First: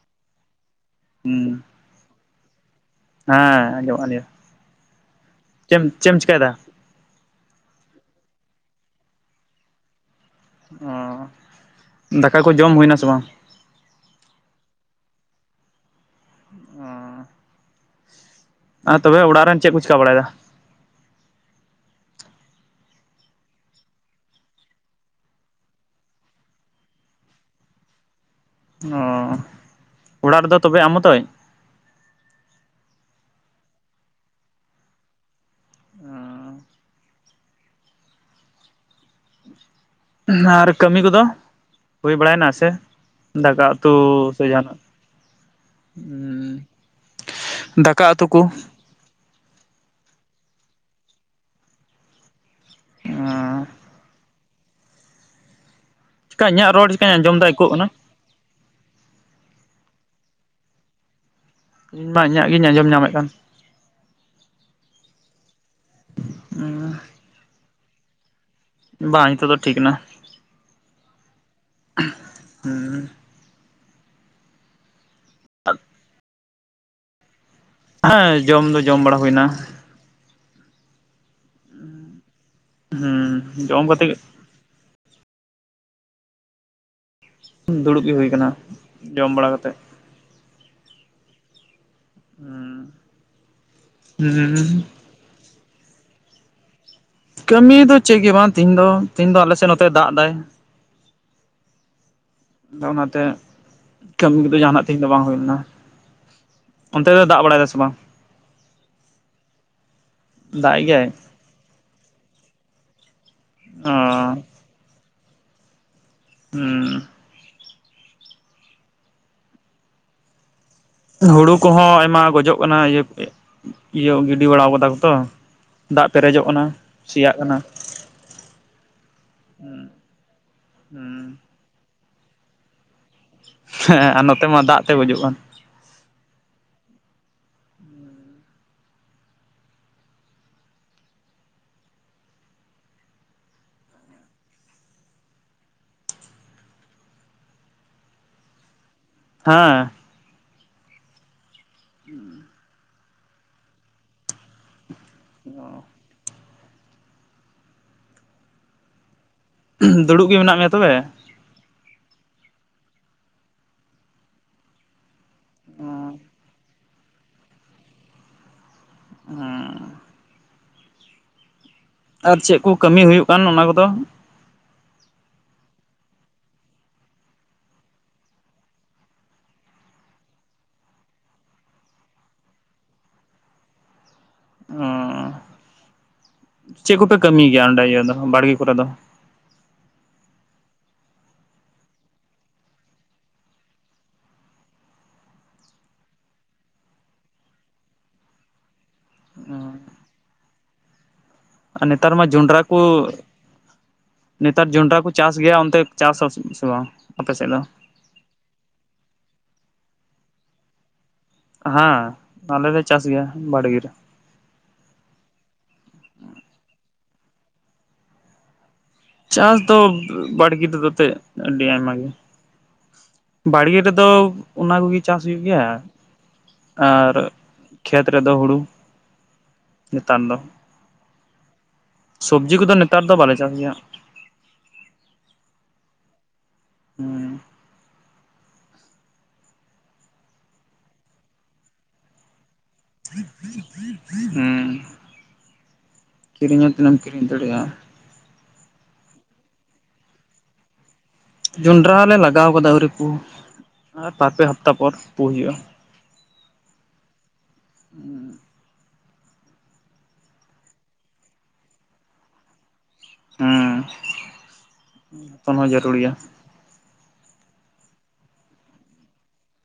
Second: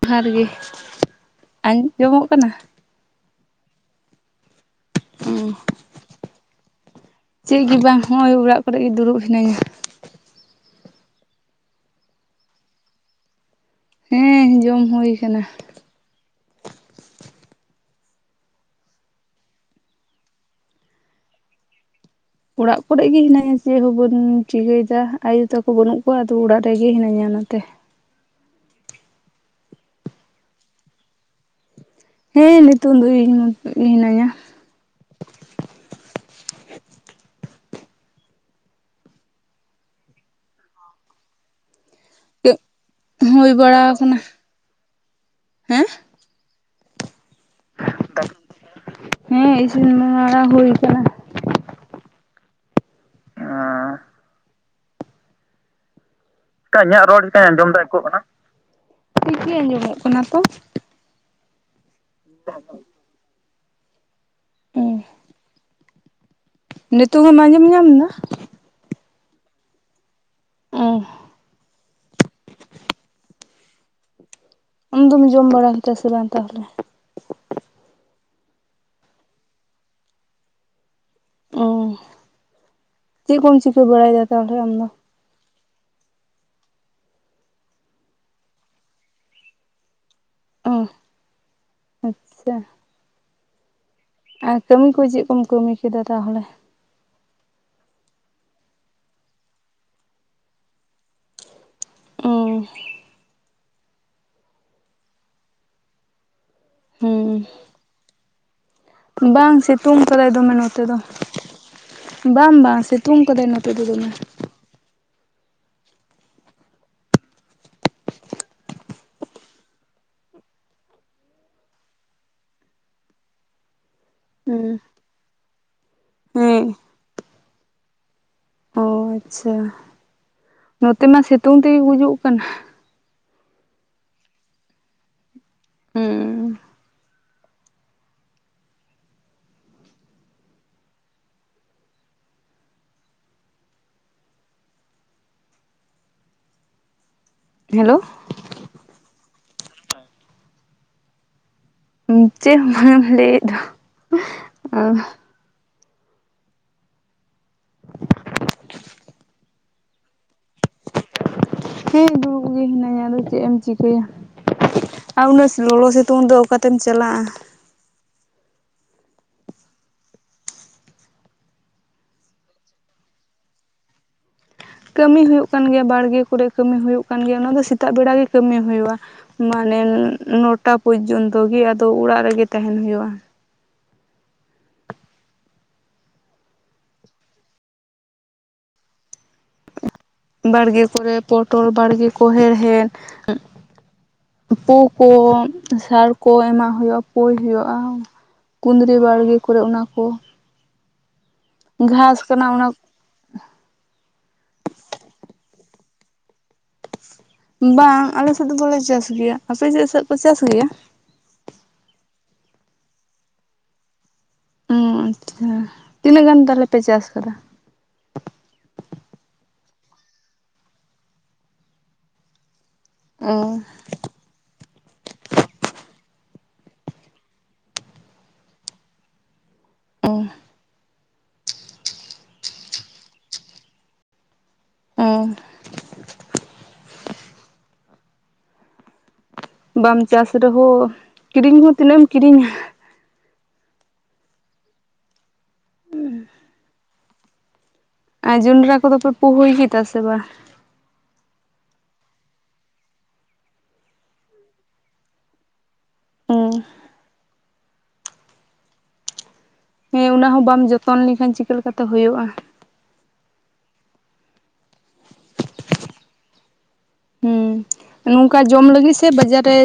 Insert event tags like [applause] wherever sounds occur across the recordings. ᱡᱚᱦᱟᱨ ᱜᱮ ᱦᱩᱸ ᱟᱸᱡᱚᱢᱚᱜ ᱠᱟᱱᱟ ᱦᱮᱸ ᱟᱸᱡᱚᱢᱚᱜ ᱞᱮᱭᱟ ᱚᱸ ᱪᱮᱢ ᱪᱮᱜ ᱮᱢ ᱪᱤᱠᱟᱹᱭᱮᱫᱟ ᱪᱮᱜ ᱜᱮ ᱵᱟᱝ ᱦᱚᱜ-ᱚᱭ ᱚᱲᱟᱜ ᱠᱚᱨᱮ ᱜᱮ ᱫᱩᱲᱩᱵ ᱦᱤᱱᱟᱹᱧᱟ ᱚ ᱫᱟᱠᱟ ᱠᱚ ᱡᱚᱢ ᱦᱩᱭᱱᱟ ᱥᱮ ᱵᱟᱝ ᱦᱮᱸ ᱡᱚᱢ ᱦᱳᱭ ᱠᱟᱱᱟ ᱚᱸ ᱟᱨ ᱛᱚᱵᱮ ᱚᱲᱟᱜ ᱨᱮᱱ ᱪᱮᱜ ᱠᱚ ᱪᱤᱠᱟᱹ ᱵᱟᱲᱟᱭ ᱫᱟ ᱚᱲᱟᱜ ᱠᱚᱨᱮᱜ ᱜᱮ ᱦᱤᱱᱟᱹᱧᱟ ᱪᱮᱜ ᱦᱚᱸ ᱵᱟᱱ ᱪᱤᱠᱟᱹᱭᱮᱫᱟ ᱟᱭᱩ ᱛᱟᱠᱚ ᱵᱟᱹᱱᱩᱜ ᱠᱚᱣᱟ ᱛᱚ ᱚᱲᱟᱜ ᱨᱮᱜᱮ ᱦᱤᱱᱟᱹᱧᱟ ᱚᱱᱟᱛᱮ ᱚ ᱚᱲᱟᱜ ᱨᱮᱫᱚ ᱛᱚᱵᱮ ᱟᱢ ᱢᱚᱛᱚᱭ ᱦᱮᱸ ᱱᱤᱛᱚᱝ ᱫᱚ ᱤᱧ ᱢᱚᱛᱚ ᱦᱤᱱᱟᱹᱧᱟ ᱚᱸ ᱟᱨ ᱠᱟᱹᱢᱤ ᱠᱚᱫᱚ ᱦᱳᱭ ᱵᱟᱲᱟᱭᱱᱟ ᱥᱮ ᱦᱩᱭ ᱫᱟᱠᱟ ᱩᱛᱩ ᱵᱟᱲᱟ ᱟᱠᱟᱱᱟ ᱥᱮ ᱡᱟᱦᱟᱱᱟᱜ ᱦᱮᱸ ᱩᱸ ᱫᱟᱠᱟ ᱩᱛᱩ ᱠᱚ ᱦᱮᱸ ᱤᱥᱤᱱ ᱵᱟᱲᱟ ᱦᱩᱭ ᱠᱟᱱᱟ ᱟᱸ ᱠᱟ ᱤᱧᱟᱹᱜ ᱨᱚᱲ ᱪᱮᱠᱟᱹᱧ ᱟᱸᱡᱚᱢ ᱫᱟ ᱮᱠᱚᱜ ᱠᱟᱱᱟ ᱴᱷᱤᱠ ᱜᱮ ᱟᱸᱡᱚᱢᱚᱜ ᱠᱟᱱᱟ ᱛᱚ ᱢᱟ ᱤᱧᱟᱹᱜ ᱜᱤᱧ ᱟᱸᱡᱚᱢ ᱧᱟᱢᱮᱜ ᱠᱟᱱ ᱦᱮᱸ ᱱᱤᱛᱚᱝ ᱦᱚᱸᱢ ᱟᱡᱚᱢ ᱧᱟᱢ ᱫᱟ ᱵᱟᱝ ᱱᱤᱛᱚᱜ ᱫᱚ ᱴᱷᱤᱠ ᱱᱟ ᱚᱸ ᱦᱩᱸ ᱟᱢ ᱫᱚᱢ ᱡᱚᱢ ᱵᱟᱲᱟ ᱠᱮᱫᱟ ᱥᱮ ᱵᱟᱝ ᱛᱟᱦᱞᱮ? ᱟᱸᱭ ᱡᱚᱢ ᱫᱚ ᱡᱚᱢ ᱵᱟᱲᱟ ᱦᱩᱭᱮᱱᱟ᱾ ᱚᱸ ᱪᱮᱜ ᱦᱩᱸ ᱠᱚᱢ ᱪᱤᱠᱟᱹ ᱡᱚᱢ ᱠᱟᱛᱮ ᱵᱟᱲᱟᱭᱮᱫᱟ ᱛᱟᱦᱞᱮ ᱟᱢᱫᱚ? ᱫᱩᱲᱩᱵ ᱜᱮ ᱦᱩᱭ ᱠᱟᱱᱟ ᱡᱚᱢ ᱵᱟᱲᱟ ᱠᱟᱛᱮᱫ᱾ ᱚ ᱟᱪᱪᱷᱟ ᱦᱩᱸ ᱟᱨ ᱠᱟᱹᱢᱤ ᱠᱚ ᱪᱮᱜ ᱠᱚᱢ ᱠᱟᱹᱢᱤ ᱠᱮᱫᱟ ᱛᱟᱦᱞᱮ? ᱠᱟᱹᱢᱤ ᱫᱚ ᱪᱮᱜ ᱜᱮ ᱵᱟᱝ ᱛᱮᱦᱮᱧ ᱫᱚ ᱛᱮᱦᱤᱧ ᱫᱚ ᱟᱞᱮᱥᱮᱜ ᱱᱚᱛᱮ ᱫᱟᱜᱽ ᱫᱟᱭ᱾ ᱟᱫᱚ ᱚᱱᱟᱛᱮ ᱠᱟᱹᱢᱤ ᱠᱚᱫᱚ ᱡᱟᱦᱟᱱᱟᱜ ᱛᱮᱦᱤᱧ ᱫᱚ ᱵᱟᱝ ᱦᱩᱭ ᱞᱮᱱᱟ᱾ ᱚᱱᱛᱮ ᱫᱚ ᱫᱟᱜ ᱵᱟᱲᱟᱭᱫᱟ ᱥᱮ ᱵᱟᱝ? ᱵᱟᱝ ᱥᱤᱛᱩᱝ ᱠᱟᱫᱟᱭ ᱫᱚᱢᱮ ᱫᱟᱜ ᱱᱚᱛᱮ ᱮᱜ ᱫᱚ ᱜᱮᱭᱟᱭ ᱵᱟᱝ ᱵᱟᱝ ᱥᱤᱛᱩ ᱛᱩᱝ ᱠᱟᱫᱟᱭ ᱱᱚᱛᱮ ᱫᱚ ᱚ ᱫᱚᱢᱮ ᱦᱩᱸ ᱦᱩᱲᱩ ᱠᱚᱦᱚᱸ ᱟᱭᱢᱟ ᱜᱚᱡᱚᱜ ᱠᱟᱱᱟ ᱤᱭᱟᱹ ᱤᱭᱟᱹᱣ ᱜᱤᱰᱤ ᱵᱟᱲᱟᱣᱟ ᱦᱩᱸ ᱠᱟᱫᱟ ᱠᱚ ᱛᱚ ᱫᱟᱜᱽ ᱯᱮᱨᱮᱡᱚᱜ ᱠᱟᱱᱟ ᱦᱮᱸ ᱥᱮᱭᱟᱜ ᱠᱟᱱᱟ᱾ ᱳ ᱟᱪᱪᱷᱟ ᱦᱩᱸ ᱱᱚᱛᱮ ᱢᱟ ᱥᱮᱛᱩᱝ ᱛᱮᱜᱮ ᱜᱩᱡᱩᱜᱽ ᱠᱟᱱᱟ᱾ ᱦᱮᱸ ᱱᱚᱛᱮ ᱢᱟ ᱫᱟᱜᱽ ᱛᱮ ᱜᱩᱡᱩᱜᱽ ᱠᱟᱱ᱾ ᱦᱩᱸ ᱦᱮᱞᱳ ᱦᱮᱸ ᱩᱸ ᱪᱮᱫ ᱵᱟᱝ ᱮᱢ ᱞᱟᱹᱭᱮᱫ ᱫᱚ ᱚᱸ᱾ ᱱᱚᱸ ᱩᱸᱜ ᱫᱩᱲᱩᱵ ᱜᱮ ᱢᱮᱱᱟᱜ ᱢᱮᱭᱟ ᱛᱚᱵᱮ? ᱦᱮᱸ ᱫᱩᱲᱩᱵ ᱜᱮ ᱦᱤᱱᱟᱹᱧᱟ ᱟᱫᱚ ᱪᱮᱫ ᱮᱢ ᱪᱤᱠᱟᱹᱭᱟ᱾ ᱟ ᱩᱱᱟᱹᱜ ᱥᱮ ᱞᱚᱞᱚ ᱚ ᱥᱤᱛᱩᱝ ᱫᱚ ᱚᱠᱟᱛᱮᱢ ᱪᱟᱞᱟᱜᱼᱟ᱾ ᱦᱩᱸ ᱟᱨ ᱪᱮᱜ ᱠᱚ ᱠᱟᱹᱢᱤ ᱦᱩᱭᱩᱜ ᱠᱟᱱ ᱚᱱᱟ ᱠᱚᱫᱚ ᱠᱟᱹᱢᱤ ᱦᱩᱭᱩᱜ ᱠᱟᱱ ᱜᱮᱭᱟ ᱵᱟᱲᱜᱮ ᱠᱚᱨᱮ ᱠᱟᱹᱢᱤ ᱦᱩᱭᱩᱜ ᱠᱟᱱ ᱜᱮᱭᱟ ᱚᱱᱟ ᱫᱚ ᱥᱮᱛᱟᱜ ᱵᱮᱲᱟ ᱜᱮ ᱠᱟᱹᱢᱤ ᱦᱩᱭᱩᱼᱟ ᱢᱟᱱᱮᱱ ᱱᱚᱴᱟ ᱯᱚᱡᱽᱱᱛᱚ ᱜᱮ ᱟᱫᱚ ᱚᱲᱟᱜ ᱨᱮᱜᱮ ᱛᱟᱦᱮᱱ ᱦᱩᱭᱩᱜᱼᱟ᱾ ᱚᱸ ᱪᱮᱫ ᱠᱚᱯᱮ ᱠᱟᱹᱢᱤᱭ ᱜᱮᱭᱟ ᱚᱸᱰᱮ ᱤᱭᱟᱹ ᱫᱚ ᱵᱟᱲᱜᱮ ᱠᱚᱨᱮ ᱫᱚ? ᱵᱟᱲᱜᱮ ᱠᱚᱨᱮ ᱯᱚᱴᱚᱞ ᱵᱟᱲᱜᱮ ᱠᱚ ᱦᱮᱲᱦᱮᱫ ᱩᱸ ᱯᱳ ᱠᱳ, ᱥᱟᱨ ᱠᱳ ᱮᱢᱟᱜ ᱦᱳᱭᱳᱜᱼᱟ ᱯᱳᱭ ᱦᱳᱭᱳᱜᱼᱟ᱾ ᱠᱩᱸᱫᱽᱨᱤ ᱵᱟᱲᱜᱮ ᱠᱚᱨᱮ ᱚᱱᱟ ᱠᱳ᱾ ᱟᱨ ᱱᱮᱛᱟᱨ ᱢᱟ ᱠᱟᱱᱟ ᱡᱚᱱᱰᱽᱨᱟ ᱚᱱᱟ ᱠᱳ ᱱᱮᱛᱟᱨ ᱡᱚᱱᱰᱽᱨᱟ ᱠᱚ ᱪᱟᱥ ᱜᱮᱭᱟ ᱚᱱᱛᱮ ᱪᱟᱥ ᱟ ᱥᱮ ᱥᱮ ᱵᱟᱝ? ᱟᱯᱮ ᱥᱮᱫ ᱫᱚ? ᱵᱟᱝ ᱟᱞᱮ ᱥᱮᱫ ᱫᱚ ᱵᱚᱞᱮ ᱪᱟᱥ ᱜᱮᱭᱟ, ᱟᱯᱮ ᱥᱮᱪ ᱥᱮᱪ ᱠᱚ ᱪᱟᱥ ᱜᱮᱭᱟ? ᱦᱟᱸ ᱟᱞᱮ ᱞᱮ ᱪᱟᱥ ᱜᱮᱭᱟ ᱵᱟᱲᱜᱮ ᱨᱮ᱾ ᱚᱸ ᱟᱪᱪᱷᱟ ᱛᱤᱱᱟᱹᱜ ᱜᱟᱱ ᱛᱟᱦᱞᱮ ᱯᱮ ᱪᱟᱥ ᱠᱟᱫᱟ? ᱪᱟᱥ ᱫᱚ ᱵᱟᱲᱜᱤ ᱛᱮᱫᱚ ᱛᱮᱫ ᱟᱹᱰᱤ ᱟᱭᱢᱟ ᱜᱮ᱾ ᱚ ᱵᱟᱲᱜᱮ ᱨᱮᱫᱚ ᱚᱱᱟ ᱠᱚᱜᱮ ᱪᱟᱥ ᱦᱩᱭᱩᱜ ᱜᱮᱭᱟ᱾ ᱟᱨ ᱠᱷᱮᱛ ᱨᱮᱫᱚ ᱦᱩᱲᱩ, ᱚ ᱪᱮᱛᱟᱨ ᱫᱚ ᱥᱚᱵᱽᱡᱤ ᱠᱚᱫᱚ ᱱᱮᱛᱟᱨ ᱫᱚ ᱵᱟᱞᱮ ᱪᱟᱥ ᱜᱮᱭᱟ᱾ ᱚᱸᱦ ᱦᱩᱸ ᱵᱟᱢ ᱪᱟᱥ ᱨᱮᱦᱳ ᱠᱤᱨᱤᱧ ᱦᱚᱸ ᱛᱤᱱᱟᱹᱜ ᱮᱢ ᱠᱤᱨᱤᱧᱟᱻᱦᱟ᱾ ᱩᱸ ᱠᱤᱨᱤᱧ ᱦᱚ ᱛᱤᱱᱟᱹᱢ ᱠᱤᱨᱤᱧ ᱫᱟᱲᱮᱭᱟᱜᱼᱟ᱾ ᱟ ᱡᱚᱸᱰᱽᱨᱟ ᱠᱚᱫᱚ ᱯᱮ ᱯᱩ ᱦᱩᱭ ᱠᱮᱫᱟ ᱥᱮ ᱵᱟᱝ? ᱡᱚᱸᱰᱽᱨᱟ ᱞᱮ ᱞᱟᱜᱟᱣ ᱠᱟᱫᱟ ᱟᱹᱣᱨᱤ ᱯᱩ, ᱟᱨ ᱵᱟᱨ ᱯᱮ ᱦᱟᱯᱛᱟ ᱯᱚᱨ ᱯᱳ ᱦᱩᱭᱩᱜᱼᱟ᱾ ᱩᱸ ᱩᱸᱢ ᱦᱮᱸ ᱚᱱᱟ ᱦᱚᱸ ᱵᱟᱢ ᱡᱚᱛᱚᱱ ᱞᱮᱠᱷᱟᱱ ᱪᱤᱠᱟᱹ ᱞᱮᱠᱟᱛᱮ ᱦᱩᱭᱩᱜᱼᱟ᱾ ᱦᱩᱸ ᱡᱚᱛᱚᱱ ᱦᱚᱸ ᱡᱟᱹᱨᱩᱲ ᱭᱟ ᱦᱩᱸ ᱱᱚᱝᱠᱟ ᱡᱚᱢ ᱞᱟᱹᱜᱤᱫ ᱥᱮ ᱵᱟᱡᱟᱨ ᱨᱮ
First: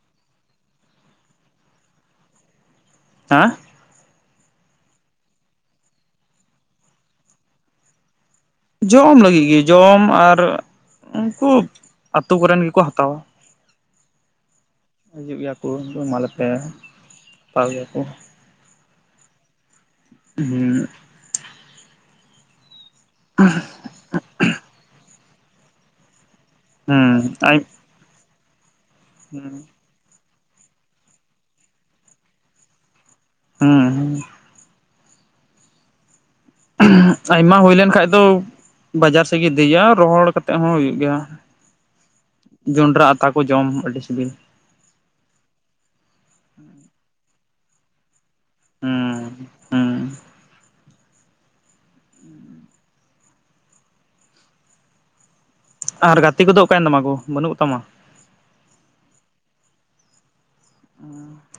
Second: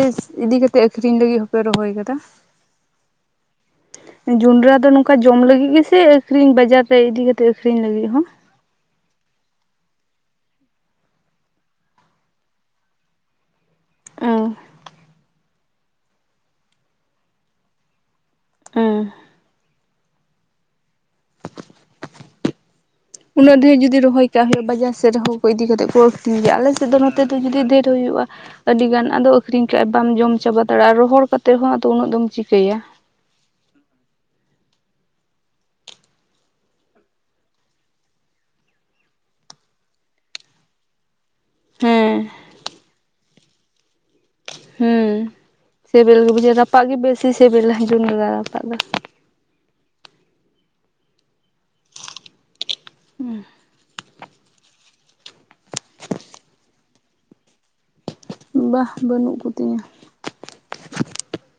ᱤᱫᱤ ᱠᱟᱛᱮ ᱟᱹᱠᱷᱨᱤᱧ ᱞᱟᱹᱜᱤᱫ ᱦᱚᱸ ᱯᱮ ᱨᱚᱦᱚᱭ ᱠᱟᱫᱟ ᱦᱮᱸᱦ [unintelligible] ᱡᱚᱸᱰᱽᱨᱟ ᱫᱚ ᱱᱚᱝᱠᱟ ᱡᱚᱢ ᱞᱟᱹᱜᱤᱫ ᱜᱮ ᱥᱮ ᱟᱹᱠᱷᱨᱤᱧ ᱵᱟᱡᱟᱨ ᱨᱮ ᱤᱫᱤ ᱠᱟᱛᱮᱜ ᱟᱹᱠᱷᱨᱤᱧ ᱞᱟᱹᱜᱤᱫ ᱦᱚᱸ ᱡᱚᱢ ᱞᱟᱹᱜᱤᱜ ᱜᱮ ᱡᱚᱢ ᱟᱨ ᱩᱱᱠᱩ ᱟᱛᱳ ᱠᱚᱨᱮᱱ ᱜᱮᱠᱚ ᱦᱟᱛᱟᱣᱟ ᱚᱦ ᱦᱤᱡᱩᱜ ᱜᱮᱭᱟ ᱠᱚ ᱮᱢᱟ ᱞᱮᱯᱮ ᱦᱟᱛᱟᱣ ᱜᱮᱭᱟ ᱠᱚ ᱩᱸ ᱦᱩᱸ ᱩᱱᱟᱹᱜ ᱰᱷᱮᱨ ᱡᱩᱫᱤ ᱨᱚᱦᱚᱭ ᱠᱟᱜ ᱦᱩᱭᱩᱜᱼᱟ ᱵᱟᱡᱟᱨ ᱥᱮᱫ ᱨᱮ ᱦᱚᱸ ᱦᱚᱲ ᱠᱚ ᱤᱫᱤ ᱠᱟᱛᱮ ᱠᱚ ᱟᱹᱠᱷᱨᱤᱧ ᱜᱮᱭᱟ, ᱟᱞᱮ ᱥᱮᱫ ᱫᱚ ᱱᱚᱛᱮ ᱦᱩᱸ ᱫᱚ ᱡᱩᱫᱤ ᱟᱡ ᱫᱷᱮᱨ ᱫᱚ ᱦᱩᱭᱩᱜᱼᱟ ᱟᱹᱰᱤ ᱜᱟᱱ ᱟᱫᱚ ᱦᱩᱸ ᱟᱹᱠᱷᱨᱤᱧ ᱠᱟᱜᱼᱟ ᱵᱟᱢ ᱡᱚᱢ ᱪᱟᱵᱟ ᱫᱟᱲᱮᱜᱼᱟ ᱨᱚᱦᱚᱲ ᱠᱟᱛᱮᱫ ᱦᱚᱸ ᱟᱫᱚ ᱩᱱᱟᱹᱜ ᱫᱚᱢ ᱪᱤᱠᱟᱹᱭᱟ ᱦᱩᱸ ᱩᱸ ᱟᱭᱢᱟ ᱦᱩᱭᱞᱮᱱ ᱠᱷᱟᱡ ᱫᱚ ᱵᱟᱡᱟᱨ ᱥᱮᱫ ᱜᱮ ᱤᱫᱤᱭᱟ ᱨᱚᱦᱚᱲ ᱠᱟᱛᱮᱜ ᱦᱚᱸ ᱦᱩᱭᱩᱜ ᱜᱮᱭᱟ ᱦᱮᱸ ᱡᱚᱸᱰᱽᱨᱟ ᱟᱛᱟ ᱠᱚ ᱡᱚᱢ ᱟᱹᱰᱤ ᱥᱤᱵᱤᱞ ᱦᱩᱸ ᱥᱤᱵᱤᱞ ᱜᱮ ᱵᱩᱡᱷᱟᱹᱜ ᱨᱟᱯᱟᱜ ᱜᱮ ᱵᱮᱥᱤ ᱥᱤᱵᱤᱞᱟ ᱡᱚᱱᱰᱽᱨᱟ ᱨᱟᱯᱟᱜ ᱫᱚ ᱦᱮᱸ ᱦᱩᱸ ᱦᱩᱸ ᱟᱨ ᱜᱟᱛᱤ ᱠᱚᱫᱚ ᱚᱠᱟᱭᱮᱱ ᱛᱟᱢᱟ ᱠᱚ ᱵᱟᱹᱱᱩᱜ ᱠᱚᱛᱟᱢᱟ ᱵᱟ ᱵᱟᱹᱱᱩᱜ ᱠᱚᱛᱤᱧᱟᱹ [inaudible]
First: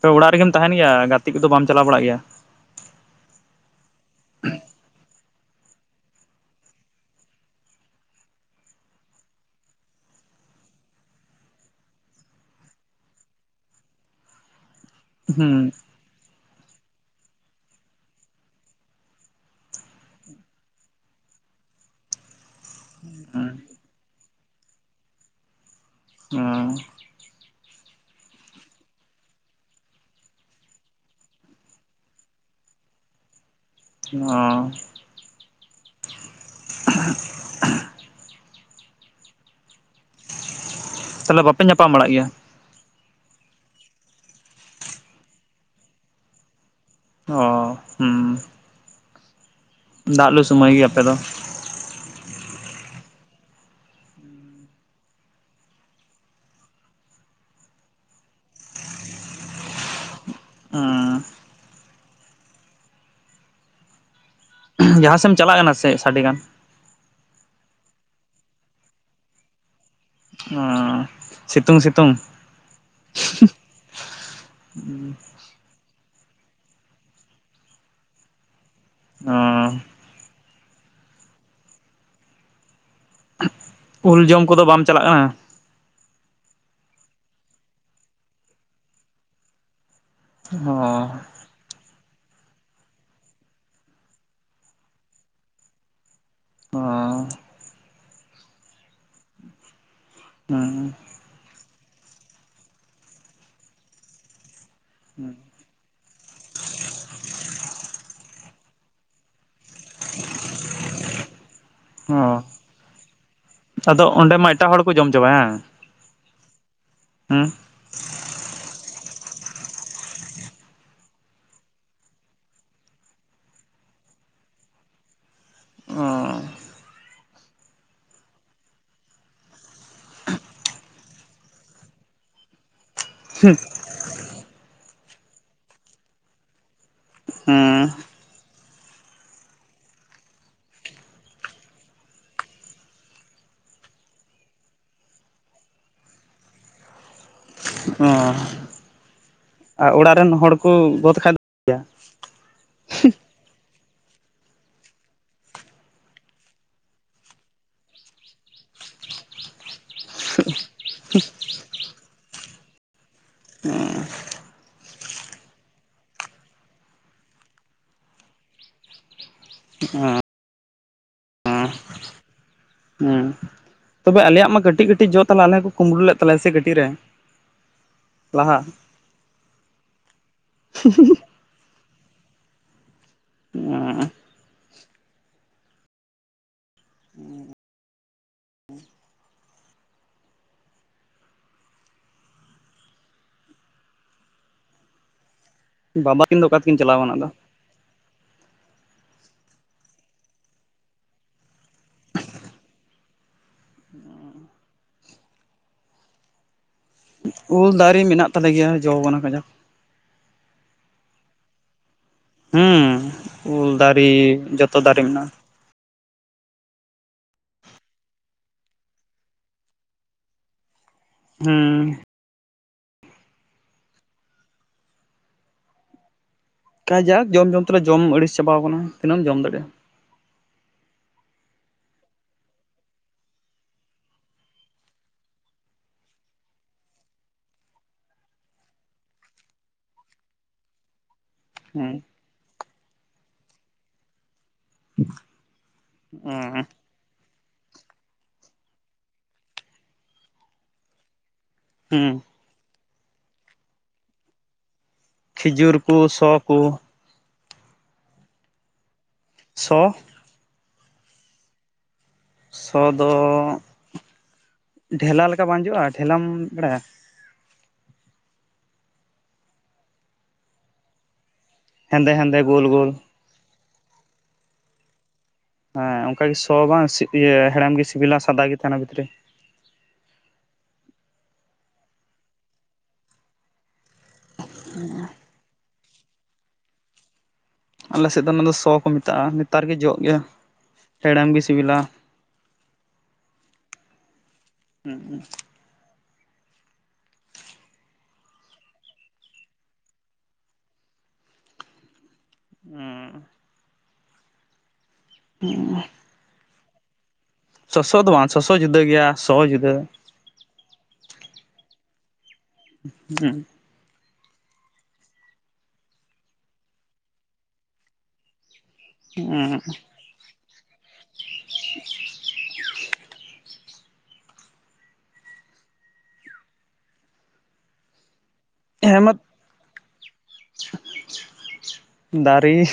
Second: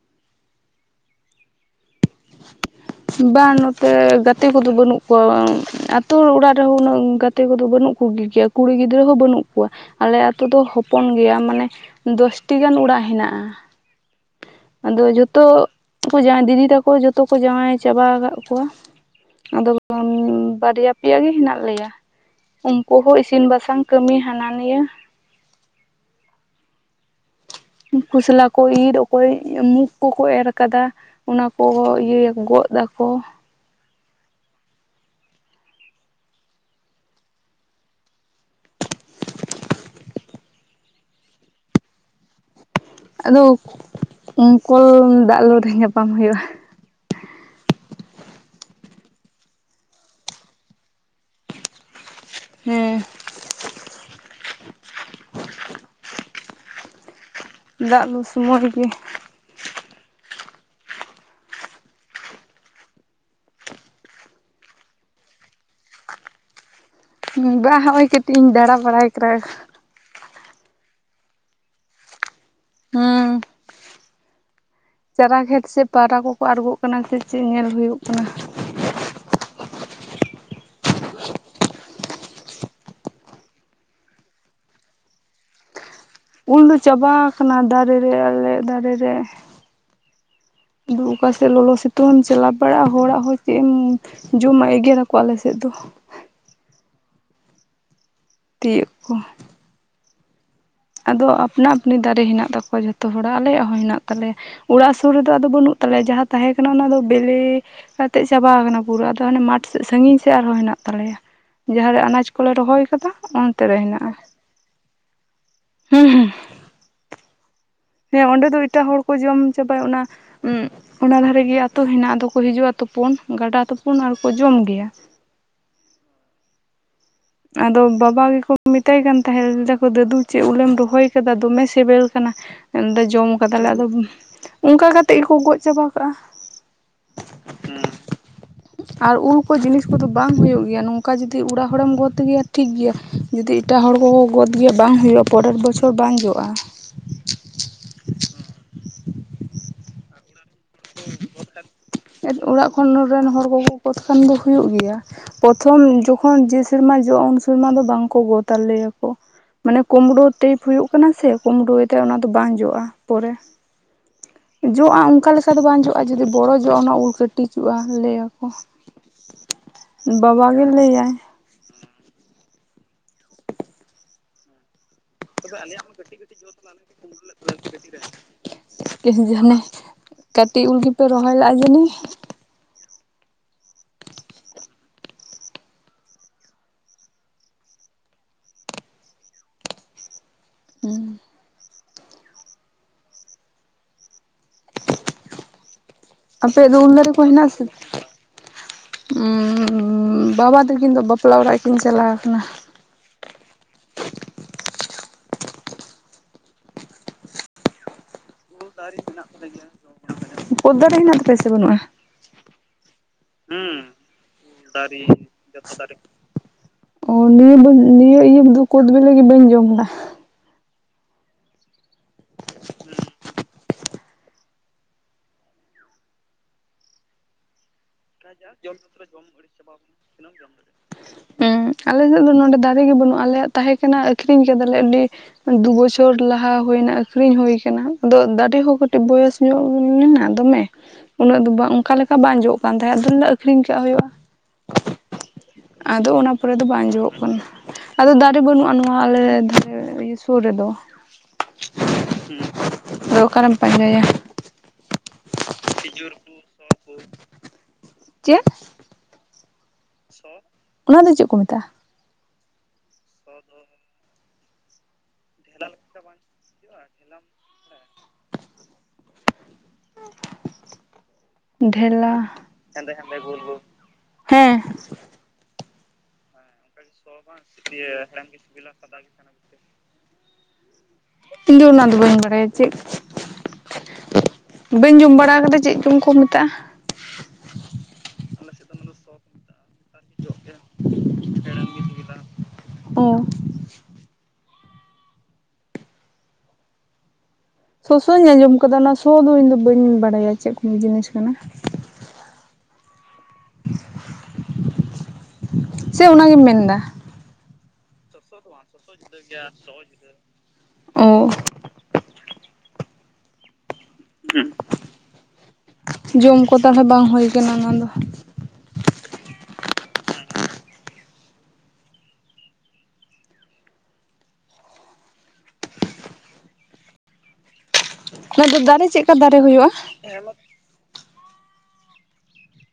ᱛᱚᱵᱮ ᱚᱲᱟᱜ ᱨᱮᱜᱮᱢ ᱛᱟᱦᱮᱱ ᱜᱮᱭᱟ ᱜᱟᱛᱤ ᱠᱚᱫᱚ ᱵᱟᱢ ᱪᱟᱞᱟᱣ ᱵᱟᱲᱟᱜ ᱜᱮᱭᱟ? ᱵᱟᱝ ᱱᱚᱛᱮ ᱜᱟᱛᱮ ᱠᱚᱫᱚ ᱵᱟᱹᱱᱩᱜ ᱠᱚᱣᱟ ᱟᱹᱛᱩ ᱚᱲᱟᱜ ᱨᱮᱦᱚᱸ ᱩᱱᱟᱹᱜ ᱜᱟᱛᱮ ᱠᱚᱫᱚ ᱵᱟᱹᱱᱩᱜ ᱠᱚ ᱜᱮᱭᱟ᱾ ᱠᱩᱲᱤ ᱜᱤᱫᱽᱨᱟᱹ ᱦᱚᱸ ᱵᱟᱹᱱᱩᱜ ᱠᱚᱣᱟ ᱟᱞᱮ ᱟᱛᱳ ᱫᱚ ᱦᱚᱯᱚᱱ ᱜᱮᱭᱟ ᱢᱟᱱᱮ ᱫᱚᱥᱴᱤ ᱜᱟᱱ ᱚᱲᱟᱜ ᱦᱮᱸᱱᱟᱜᱼᱟ ᱟᱫᱚ ᱡᱚᱛᱚ ᱦᱩᱸ ᱫᱤᱫᱤ ᱛᱟᱠᱚ ᱡᱚᱛᱚ ᱠᱚ ᱡᱟᱶᱟᱭ ᱪᱟᱵᱟ ᱟᱠᱟᱫ ᱠᱚᱣᱟ ᱟᱫᱚ ᱵᱟᱨᱭᱟ ᱯᱮᱭᱟ ᱜᱮ ᱦᱮᱱᱟᱜ ᱞᱮᱭᱟ ᱩᱱᱠᱩ ᱦᱚᱸ ᱤᱥᱤᱱ ᱦᱩᱸ ᱵᱟᱥᱟᱝ ᱠᱟᱹᱢᱤ ᱦᱟᱱᱟ ᱱᱤᱭᱟᱹ ᱚᱸ ᱠᱷᱚᱥᱞᱟ ᱠᱚ ᱤᱨ ᱚᱠᱚᱭ ᱢᱩᱠ ᱠᱚᱠᱚ ᱮᱨ ᱠᱟᱫᱟ ᱚᱱᱟ ᱠᱚ ᱤᱭᱟᱹᱭᱟᱠᱚ ᱜᱚᱫ ᱫᱟᱠᱚ ᱚᱸ ᱛᱟᱞᱦᱮ ᱵᱟᱯᱮ ᱧᱟᱯᱟᱢ ᱵᱟᱲᱟᱜ ᱜᱮᱭᱟ ᱟᱫᱚ ᱠᱚᱞ ᱫᱟᱜ ᱞᱩᱨᱮ ᱧᱟᱯᱟᱢ ᱦᱩᱭᱩᱜᱼᱟ ᱚ ᱦᱩᱸ ᱫᱟᱜ ᱞᱩ ᱥᱚᱢᱚᱭ ᱜᱮ ᱟᱯᱮ ᱫᱚ ᱦᱮᱸ ᱫᱟᱜ ᱞᱩ ᱥᱩᱢᱚᱭ ᱜᱮ ᱩᱸ ᱡᱟᱦᱟᱸ ᱥᱮᱫ ᱮᱢ ᱪᱟᱞᱟᱜ ᱠᱟᱱᱟ ᱥᱮ ᱪᱮᱫ ᱥᱟᱰᱮ ᱠᱟᱱ ᱵᱟᱸᱦ ᱠᱟᱹᱴᱤᱡ ᱤᱧ ᱫᱟᱬᱟ ᱵᱟᱲᱟᱭ ᱠᱟᱱᱟ ᱚᱻ ᱥᱤᱸᱛᱩᱝ ᱥᱤᱸᱛᱩᱝ ᱦᱩᱸ ᱪᱟᱨᱟ ᱠᱷᱮᱸᱛ ᱥᱮᱪ ᱯᱟᱣᱨᱟ ᱠᱚᱠᱚ ᱟᱬᱜᱳᱜ ᱠᱟᱱᱟ ᱥᱮ ᱪᱮᱫ ᱧᱮᱞ ᱦᱩᱭᱩᱜ ᱠᱟᱱᱟ ᱚᱻ ᱩᱞ ᱡᱚᱢ ᱠᱚᱫᱚ ᱵᱟᱢ ᱪᱟᱞᱟᱜ ᱠᱟᱱᱟ? ᱩᱞ ᱫᱚ ᱪᱟᱵᱟ ᱟᱠᱟᱱᱟ ᱫᱟᱨᱮ ᱨᱮ ᱟᱞᱮ ᱫᱟᱨᱮ ᱨᱮ ᱟᱫᱚ ᱦᱚᱸ ᱚᱠᱟ ᱞᱚᱞᱚ ᱥᱤᱸᱛᱩᱝᱮᱢ ᱪᱟᱞᱟᱣ ᱵᱟᱲᱟᱜᱼᱟ ᱦᱚᱲᱟᱜ ᱦᱚᱸ ᱪᱮᱫ ᱮᱢ ᱡᱚᱢᱟ ᱮᱜᱮᱨ ᱨᱟᱠᱚ ᱟᱞᱮ ᱥᱮᱫ ᱫᱚ ᱚ [unintelligible] ᱛᱤᱭᱚᱜ ᱠᱚ ᱦᱩᱸ ᱟᱫᱚ ᱟᱯᱱᱟ ᱟᱯᱱᱤ ᱫᱟᱨᱮ ᱦᱮᱱᱟᱜ ᱛᱟᱠᱚᱣᱟ ᱡᱚᱛᱚ ᱦᱚᱲᱟᱜ, ᱟᱞᱮᱭᱟᱜ ᱦᱚᱸ ᱦᱮᱱᱟᱜ ᱛᱟᱞᱮᱭᱟ ᱚᱲᱟᱜ ᱥᱩᱨ ᱨᱮᱫᱚ ᱟᱫᱚ ᱵᱟᱹᱱᱩᱜ ᱛᱟᱞᱮ ᱡᱟᱦᱟᱸ ᱛᱟᱦᱮᱸ ᱠᱟᱱᱟ ᱚᱱᱟ ᱫᱚ ᱵᱟᱹᱞᱤ ᱠᱟᱛᱮᱫ ᱪᱟᱵᱟ ᱟᱠᱟᱱᱟ ᱯᱩᱨᱟᱹ ᱟᱫᱚ ᱟᱱᱮ ᱢᱟᱴᱷ ᱥᱟᱺᱜᱤᱧ ᱥᱮᱫ ᱟᱨᱦᱚᱸ ᱦᱮᱱᱟᱜ ᱛᱟᱞᱮᱭᱟ ᱡᱟᱦᱟᱸᱨᱮ ᱟᱱᱟᱡᱽ ᱚ ᱠᱚᱞᱮ ᱨᱚᱦᱚᱭ ᱟᱠᱟᱫᱟ ᱚᱱᱛᱮ ᱨᱮ ᱟᱫᱚ ᱦᱮᱱᱟᱜᱼᱟ᱾ ᱚᱸᱰᱮ ᱢᱟ ᱮᱴᱟᱜ ᱦᱚᱲ ᱠᱚ ᱡᱚᱢ ᱪᱟᱵᱟ ᱦᱟᱝ ᱦᱩᱸ ᱦᱩᱸ᱾ ᱦᱮᱸ ᱚᱸᱰᱮ ᱫᱚ ᱮᱴᱟᱜ ᱦᱚᱲ ᱠᱚ ᱡᱚᱢ ᱪᱟᱵᱟᱭ ᱚᱱᱟ ᱚᱱᱟ ᱫᱷᱟᱨᱮ ᱨᱮᱜᱮ ᱟᱛᱩ ᱦᱮᱱᱟᱜ ᱫᱚᱠᱚ ᱦᱤᱡᱩᱜᱼᱟ ᱛᱩᱯᱩᱱ ᱜᱟᱰᱟ ᱛᱩᱯᱩᱱ ᱟᱨᱠᱚ ᱡᱚᱢ ᱜᱮᱭᱟ᱾ ᱚᱸ ᱟᱫᱚ ᱵᱟᱵᱟ ᱜᱮᱠᱚ ᱢᱮᱛᱟᱭ ᱠᱟᱱ ᱛᱟᱦᱮᱸᱫ ᱞᱟᱹᱭᱫᱟᱠᱚ ᱫᱟᱫᱩ ᱪᱮᱫ ᱩᱞᱮᱢ ᱨᱚᱦᱚᱭ ᱠᱟᱫᱟ ᱫᱚᱢᱮ ᱥᱤᱵᱤᱞ ᱠᱟᱱᱟ᱾ ᱸᱰᱮ ᱡᱚᱢ ᱠᱟᱫᱟᱞᱮ ᱟᱫᱚ ᱚᱱᱠᱟ ᱠᱟᱛᱮᱜ ᱜᱮᱠᱚ ᱜᱚᱡ ᱪᱟᱵᱟ ᱠᱟᱜᱼᱟ᱾ ᱦᱩᱹ ᱦᱮᱸ ᱟᱨ ᱩᱞᱠᱩ ᱡᱤᱱᱤᱥ ᱠᱚᱫᱚ ᱵᱟᱝ ᱦᱩᱭᱩᱜ ᱜᱮᱭᱟ ᱱᱚᱝᱠᱟ ᱡᱩᱫᱤ ᱚᱲᱟᱜ ᱦᱚᱲᱮᱢ ᱜᱚᱫ ᱛᱩ ᱜᱮᱭᱟ ᱴᱷᱤᱠ ᱜᱮᱭᱟ ᱡᱩᱫᱤ ᱮᱴᱟᱜ ᱦᱚᱲ ᱠᱚᱠᱚ ᱜᱚᱫ ᱜᱮᱭᱟ ᱵᱟᱝ ᱦᱩᱭᱩᱜᱼᱟ ᱯᱚᱨᱮᱨ ᱵᱚᱪᱷᱚᱨ ᱵᱟᱝ ᱡᱚᱜᱼᱟ᱾ ᱦᱩᱸ ᱟᱨ ᱚᱲᱟᱜ ᱨᱮᱱ ᱦᱚᱲ ᱠᱚ ᱜᱚᱫ ᱠᱷᱟᱱ᱾ ᱚᱲᱟᱜ ᱠᱷᱚᱱ ᱨᱮᱱ ᱦᱚᱲ ᱠᱚᱠᱚ ᱜᱚᱫ ᱠᱷᱟᱱ ᱫᱚ ᱦᱩᱭᱩᱜ ᱜᱮᱭᱟ᱾ ᱯᱨᱚᱛᱷᱚᱢ ᱡᱚᱠᱷᱚᱱ ᱡᱮ ᱥᱮᱨᱢᱟ ᱡᱚᱜᱼᱟ ᱩᱱ ᱥᱮᱨᱢᱟ ᱫᱚ ᱵᱟᱝᱠᱚ ᱜᱚ ᱛᱟᱞᱮ ᱭᱟᱠᱚ᱾ ᱢᱟᱱᱮ ᱠᱩᱢᱵᱽᱲᱩ ᱴᱮᱯ ᱦᱩᱭᱩᱜ ᱠᱟᱱᱟ ᱥᱮ ᱠᱩᱢᱵᱽᱲᱩᱭ ᱭᱮᱫᱟᱭ ᱚᱱᱟ ᱫᱚ ᱵᱟᱝ ᱡᱚᱜᱼᱟ ᱯᱚᱨᱮ᱾ ᱦᱩᱸᱻ [unintelligible] ᱡᱚᱜᱼᱟ ᱚᱱᱠᱟ ᱞᱮᱠᱟ ᱚᱱᱠᱟ ᱫᱚ ᱵᱟᱝ ᱡᱚᱜᱼᱟ ᱡᱩᱫᱤ ᱵᱚᱲᱚ ᱡᱚᱜᱼᱟ ᱚᱱᱟ ᱩᱞ ᱠᱟᱹᱴᱤᱡᱚᱜᱼᱟ ᱞᱟᱹᱭ ᱟᱠᱚ᱾ ᱵᱟᱵᱟ ᱜᱮ ᱞᱟᱹᱭᱟᱭ᱾ ᱦᱩᱸ ᱦᱩᱸ ᱛᱚᱵᱮ ᱟᱞᱮᱭᱟᱜ ᱢᱟ ᱠᱟᱹᱴᱤᱡ ᱠᱟᱹᱴᱤᱡ ᱡᱚ ᱛᱟᱮ ᱟᱞᱮ ᱦᱚᱸᱠᱚ ᱠᱩᱢᱵᱽᱲᱩ ᱞᱮᱫ ᱛᱟᱞᱮᱭᱟ ᱠᱟᱹᱴᱤᱡ? ᱨᱮ ᱞᱟᱦᱟ [unintelligible] ᱦᱟᱱᱮ ᱠᱟᱹᱴᱤᱡ ᱩᱞ ᱜᱮᱯᱮ ᱨᱚᱦᱚᱭ ᱞᱮ-ᱟ ᱡᱟᱱᱤ ᱩᱸᱻ [unintelligible] ᱦᱩᱸᱸ..... [unintelligible] ᱩᱸ ᱵᱟᱵᱟ ᱠᱤᱱ ᱚᱠᱟ ᱟᱯᱮᱭᱟᱜ ᱛᱮᱠᱤᱱ ᱫᱚ ᱩᱞ ᱪᱟᱞᱟᱣ ᱫᱟᱨᱮ ᱠᱟᱱᱟ ᱠᱚ ᱟᱫᱚ ᱦᱮᱱᱟᱜ ᱟᱥᱮ? ᱩᱸ ᱵᱟᱵᱟ ᱛᱟᱹᱠᱤᱱ ᱫᱚ ᱵᱟᱯᱞᱟ ᱚᱲᱟᱜ ᱠᱤᱱ ᱪᱟᱞᱟᱣ ᱟᱠᱟᱱᱟ᱾ ᱦᱩᱸ [unintelligible] ᱩᱞ ᱫᱟᱨᱮ ᱢᱮᱱᱟᱜ ᱛᱟᱞᱮ ᱹᱹᱹᱹᱹ ᱜᱮᱭᱟ ᱡᱚ ᱠᱟᱱᱟ ᱠᱟᱡᱟᱠ [unintelligible] ᱠᱚᱫ ᱫᱟᱨᱮ ᱢᱮᱱᱟᱜ ᱛᱟᱯᱮᱭᱟ ᱥᱮ ᱵᱟᱹᱱᱩᱜᱼᱟ? ᱦᱩᱸ ᱩᱞ ᱫᱟᱨᱮ ᱡᱚᱛᱚ ᱫᱟᱨᱮ ᱢᱮᱱᱟᱜᱼᱟ᱾ [unintelligible] ᱚ ᱱᱤᱭᱟᱹ ᱫᱚ ᱱᱤᱭᱟᱹ ᱤᱭᱟᱹᱫᱚ ᱠᱳᱫ ᱵᱤᱞᱤ ᱵᱟᱹᱧ ᱡᱚᱢ ᱫᱟᱹ᱾ ᱦᱩᱸ ᱦᱩᱸ... [inaudible] ᱠᱷᱟᱡᱟᱠ ᱡᱚᱢ ᱡᱚᱢ ᱛᱮᱞᱮ ᱡᱚᱢ ᱟᱹᱲᱤᱥ ᱪᱟᱵᱟ ᱟᱠᱟᱱᱟ ᱛᱤᱱᱟᱹᱜ ᱮᱢ ᱡᱚᱢ ᱫᱟᱲᱮᱭᱟᱜᱼᱟ᱾ ᱛᱤᱱᱟᱹᱜ ᱮᱢ ᱡᱚᱢ ᱫᱟᱲᱮ-ᱟ᱾ [unintelligible] ᱦᱩᱸ ᱟᱞᱮ ᱥᱮᱫ ᱫᱚ ᱱᱚᱰᱮ ᱫᱟᱨᱮ ᱜᱮ ᱵᱟᱹᱱᱩᱜᱼᱟ ᱟᱞᱮᱭᱟᱜ ᱛᱟᱦᱮᱸ ᱠᱟᱱᱟ ᱟᱠᱷᱨᱤᱧ ᱠᱮᱫᱟᱞᱮ ᱟᱹᱰᱤ᱾ ᱫᱩ ᱵᱚᱪᱷᱚᱨ ᱞᱟᱦᱟ ᱦᱩᱭᱮᱱᱟ ᱟᱹᱠᱷᱨᱤᱧ ᱦᱩᱭ ᱟᱠᱟᱱᱟ ᱟᱫᱚ ᱫᱟᱨᱮ ᱦᱚᱸ ᱠᱟᱹᱴᱤᱡ ᱵᱚᱭᱚᱥ ᱧᱚᱜ ᱢᱮᱱᱟᱜ ᱫᱚᱢᱮ ᱩᱱᱟᱹᱜ ᱫᱚ ᱚᱱᱠᱟ ᱦᱩᱸ ᱞᱮᱠᱟ ᱵᱟᱝ ᱡᱚᱜ ᱠᱟᱱ ᱛᱟᱦᱮᱸᱫ ᱟᱫᱚ ᱢᱮᱱ ᱫᱟᱹ ᱟᱹᱠᱷᱨᱤᱧ ᱠᱟᱜ ᱦᱩᱭᱩᱜᱼᱟ ᱾ ᱟᱫᱚ ᱚᱱᱟ ᱯᱚᱨᱮ ᱫᱚ ᱵᱟᱝ ᱡᱚᱜ ᱠᱟᱱᱟ᱾ ᱟᱫᱚ ᱫᱟᱨᱮ ᱵᱟᱹᱱᱩᱜᱼᱟ ᱱᱚᱣᱟ ᱟᱞᱮ ᱫᱷᱟᱨᱮ ᱥᱩᱨ ᱨᱮᱫᱚ᱾ ᱦᱩᱸ ᱚᱠᱟ ᱨᱮᱢ ᱯᱟᱸᱡᱟᱭᱟ ᱠᱷᱤᱸᱡᱩᱨ ᱠᱚ ᱥᱚ ᱠᱚ᱾ ᱪᱮᱫ? ᱥᱚ ᱥᱚ ᱚᱱᱟ ᱫᱚ ᱪᱮᱫ ᱠᱚ ᱢᱮᱛᱟᱜᱼᱟ ᱥᱚ ᱫᱚ ᱰᱷᱮᱞᱟ ᱞᱮᱠᱟ ᱵᱟᱝ ᱡᱚᱜᱼᱟ ᱰᱷᱮᱞᱟᱢ ᱵᱟᱲᱟᱭᱟ ᱰᱷᱮᱞᱟ ᱦᱮᱸᱫᱮ ᱦᱮᱸᱫᱮ ᱜᱳᱞ ᱦᱮᱸᱫᱮ ᱦᱮᱸᱫᱮ ᱜᱳᱞ ᱜᱳᱞ ᱦᱮᱸ ᱦᱮᱸ ᱚᱱᱠᱟ ᱜᱮ ᱥᱚ ᱵᱟᱝ ᱤᱭᱟᱹ ᱦᱮᱲᱮᱢ ᱜᱮ ᱥᱤᱵᱤᱞᱟ ᱥᱟᱫᱟ ᱜᱮ ᱛᱟᱦᱮᱱᱟ ᱵᱷᱤᱛᱤᱨ ᱨᱮ ᱤᱧ ᱫᱚ ᱚᱱᱟ ᱫᱚ ᱵᱟᱹᱧ ᱵᱟᱲᱟᱭᱟ ᱪᱮᱫ ᱵᱟᱹᱧ ᱡᱚᱢ ᱵᱟᱲᱟ ᱠᱟᱫᱟ ᱪᱮᱫ ᱡᱚᱢ ᱠᱚ ᱢᱮ ᱛᱟᱜ ᱟᱞᱮ ᱥᱮᱫ ᱫᱚ ᱚᱱᱟ ᱫᱚ ᱥᱚ ᱠᱚ ᱢᱮᱛᱟᱜᱼᱟ ᱱᱮᱛᱟᱨ ᱜᱮ ᱡᱚᱜ ᱜᱮᱭᱟ ᱦᱮᱲᱟᱢ ᱜᱮ ᱥᱤᱵᱤᱞᱟ ᱚ ᱦᱩᱸ [unintelligible] ᱥᱚᱥᱚᱧ ᱟᱸᱡᱚᱢ ᱟᱠᱟᱫᱟ ᱚᱱᱟ ᱥᱚ ᱫᱚ ᱤᱧ ᱫᱚ ᱵᱟᱹᱧ ᱵᱟᱲᱟᱭᱟ ᱪᱮᱫ ᱠᱚ ᱡᱤᱱᱤᱥ ᱠᱟᱱᱟ ᱦᱩᱸ ᱩᱸᱻ ᱪᱮᱫ ᱚᱱᱟᱜᱮᱢ ᱢᱮᱱ ᱮᱫᱟ ᱥᱚᱥᱚ ᱫᱚ ᱵᱟᱝ ᱥᱚᱥᱚ ᱡᱩᱫᱟᱹ ᱜᱮᱭᱟ ᱥᱚ ᱡᱩᱫᱟᱹ ᱳ ᱦᱮᱸ [unintelligible] ᱡᱚᱢ ᱠᱚ ᱛᱟᱦᱮ ᱵᱟᱝ ᱦᱩᱭ ᱠᱟᱱᱟ ᱚᱱᱟ ᱫᱚ ᱩᱦᱩᱸ [unintelligible] ᱚᱱᱟ ᱫᱚ ᱫᱟᱨᱮ ᱪᱮᱫ ᱞᱮᱠᱟ ᱫᱟᱨᱮ ᱦᱩᱭᱩᱜᱼᱟ ᱫᱟᱹᱨᱮ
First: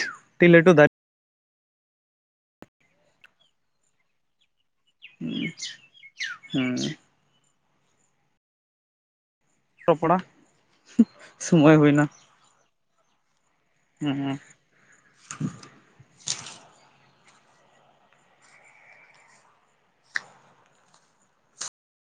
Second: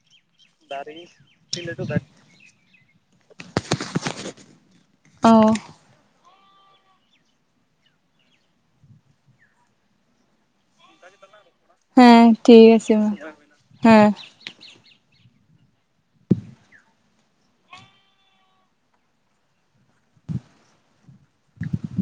ᱫᱟᱨᱮ ᱪᱮᱫ ᱞᱮᱠᱟ ᱫᱟᱨᱮ...... [inaudible] ᱦᱮᱸ ᱴᱚᱯᱲᱟ ᱥᱳᱢᱚᱭ ᱦᱩᱭᱱᱟ ᱦᱮᱸ ᱴᱷᱤᱠ ᱟᱪᱷᱮ ᱢᱟ ᱦᱮᱸ ᱦᱮᱸ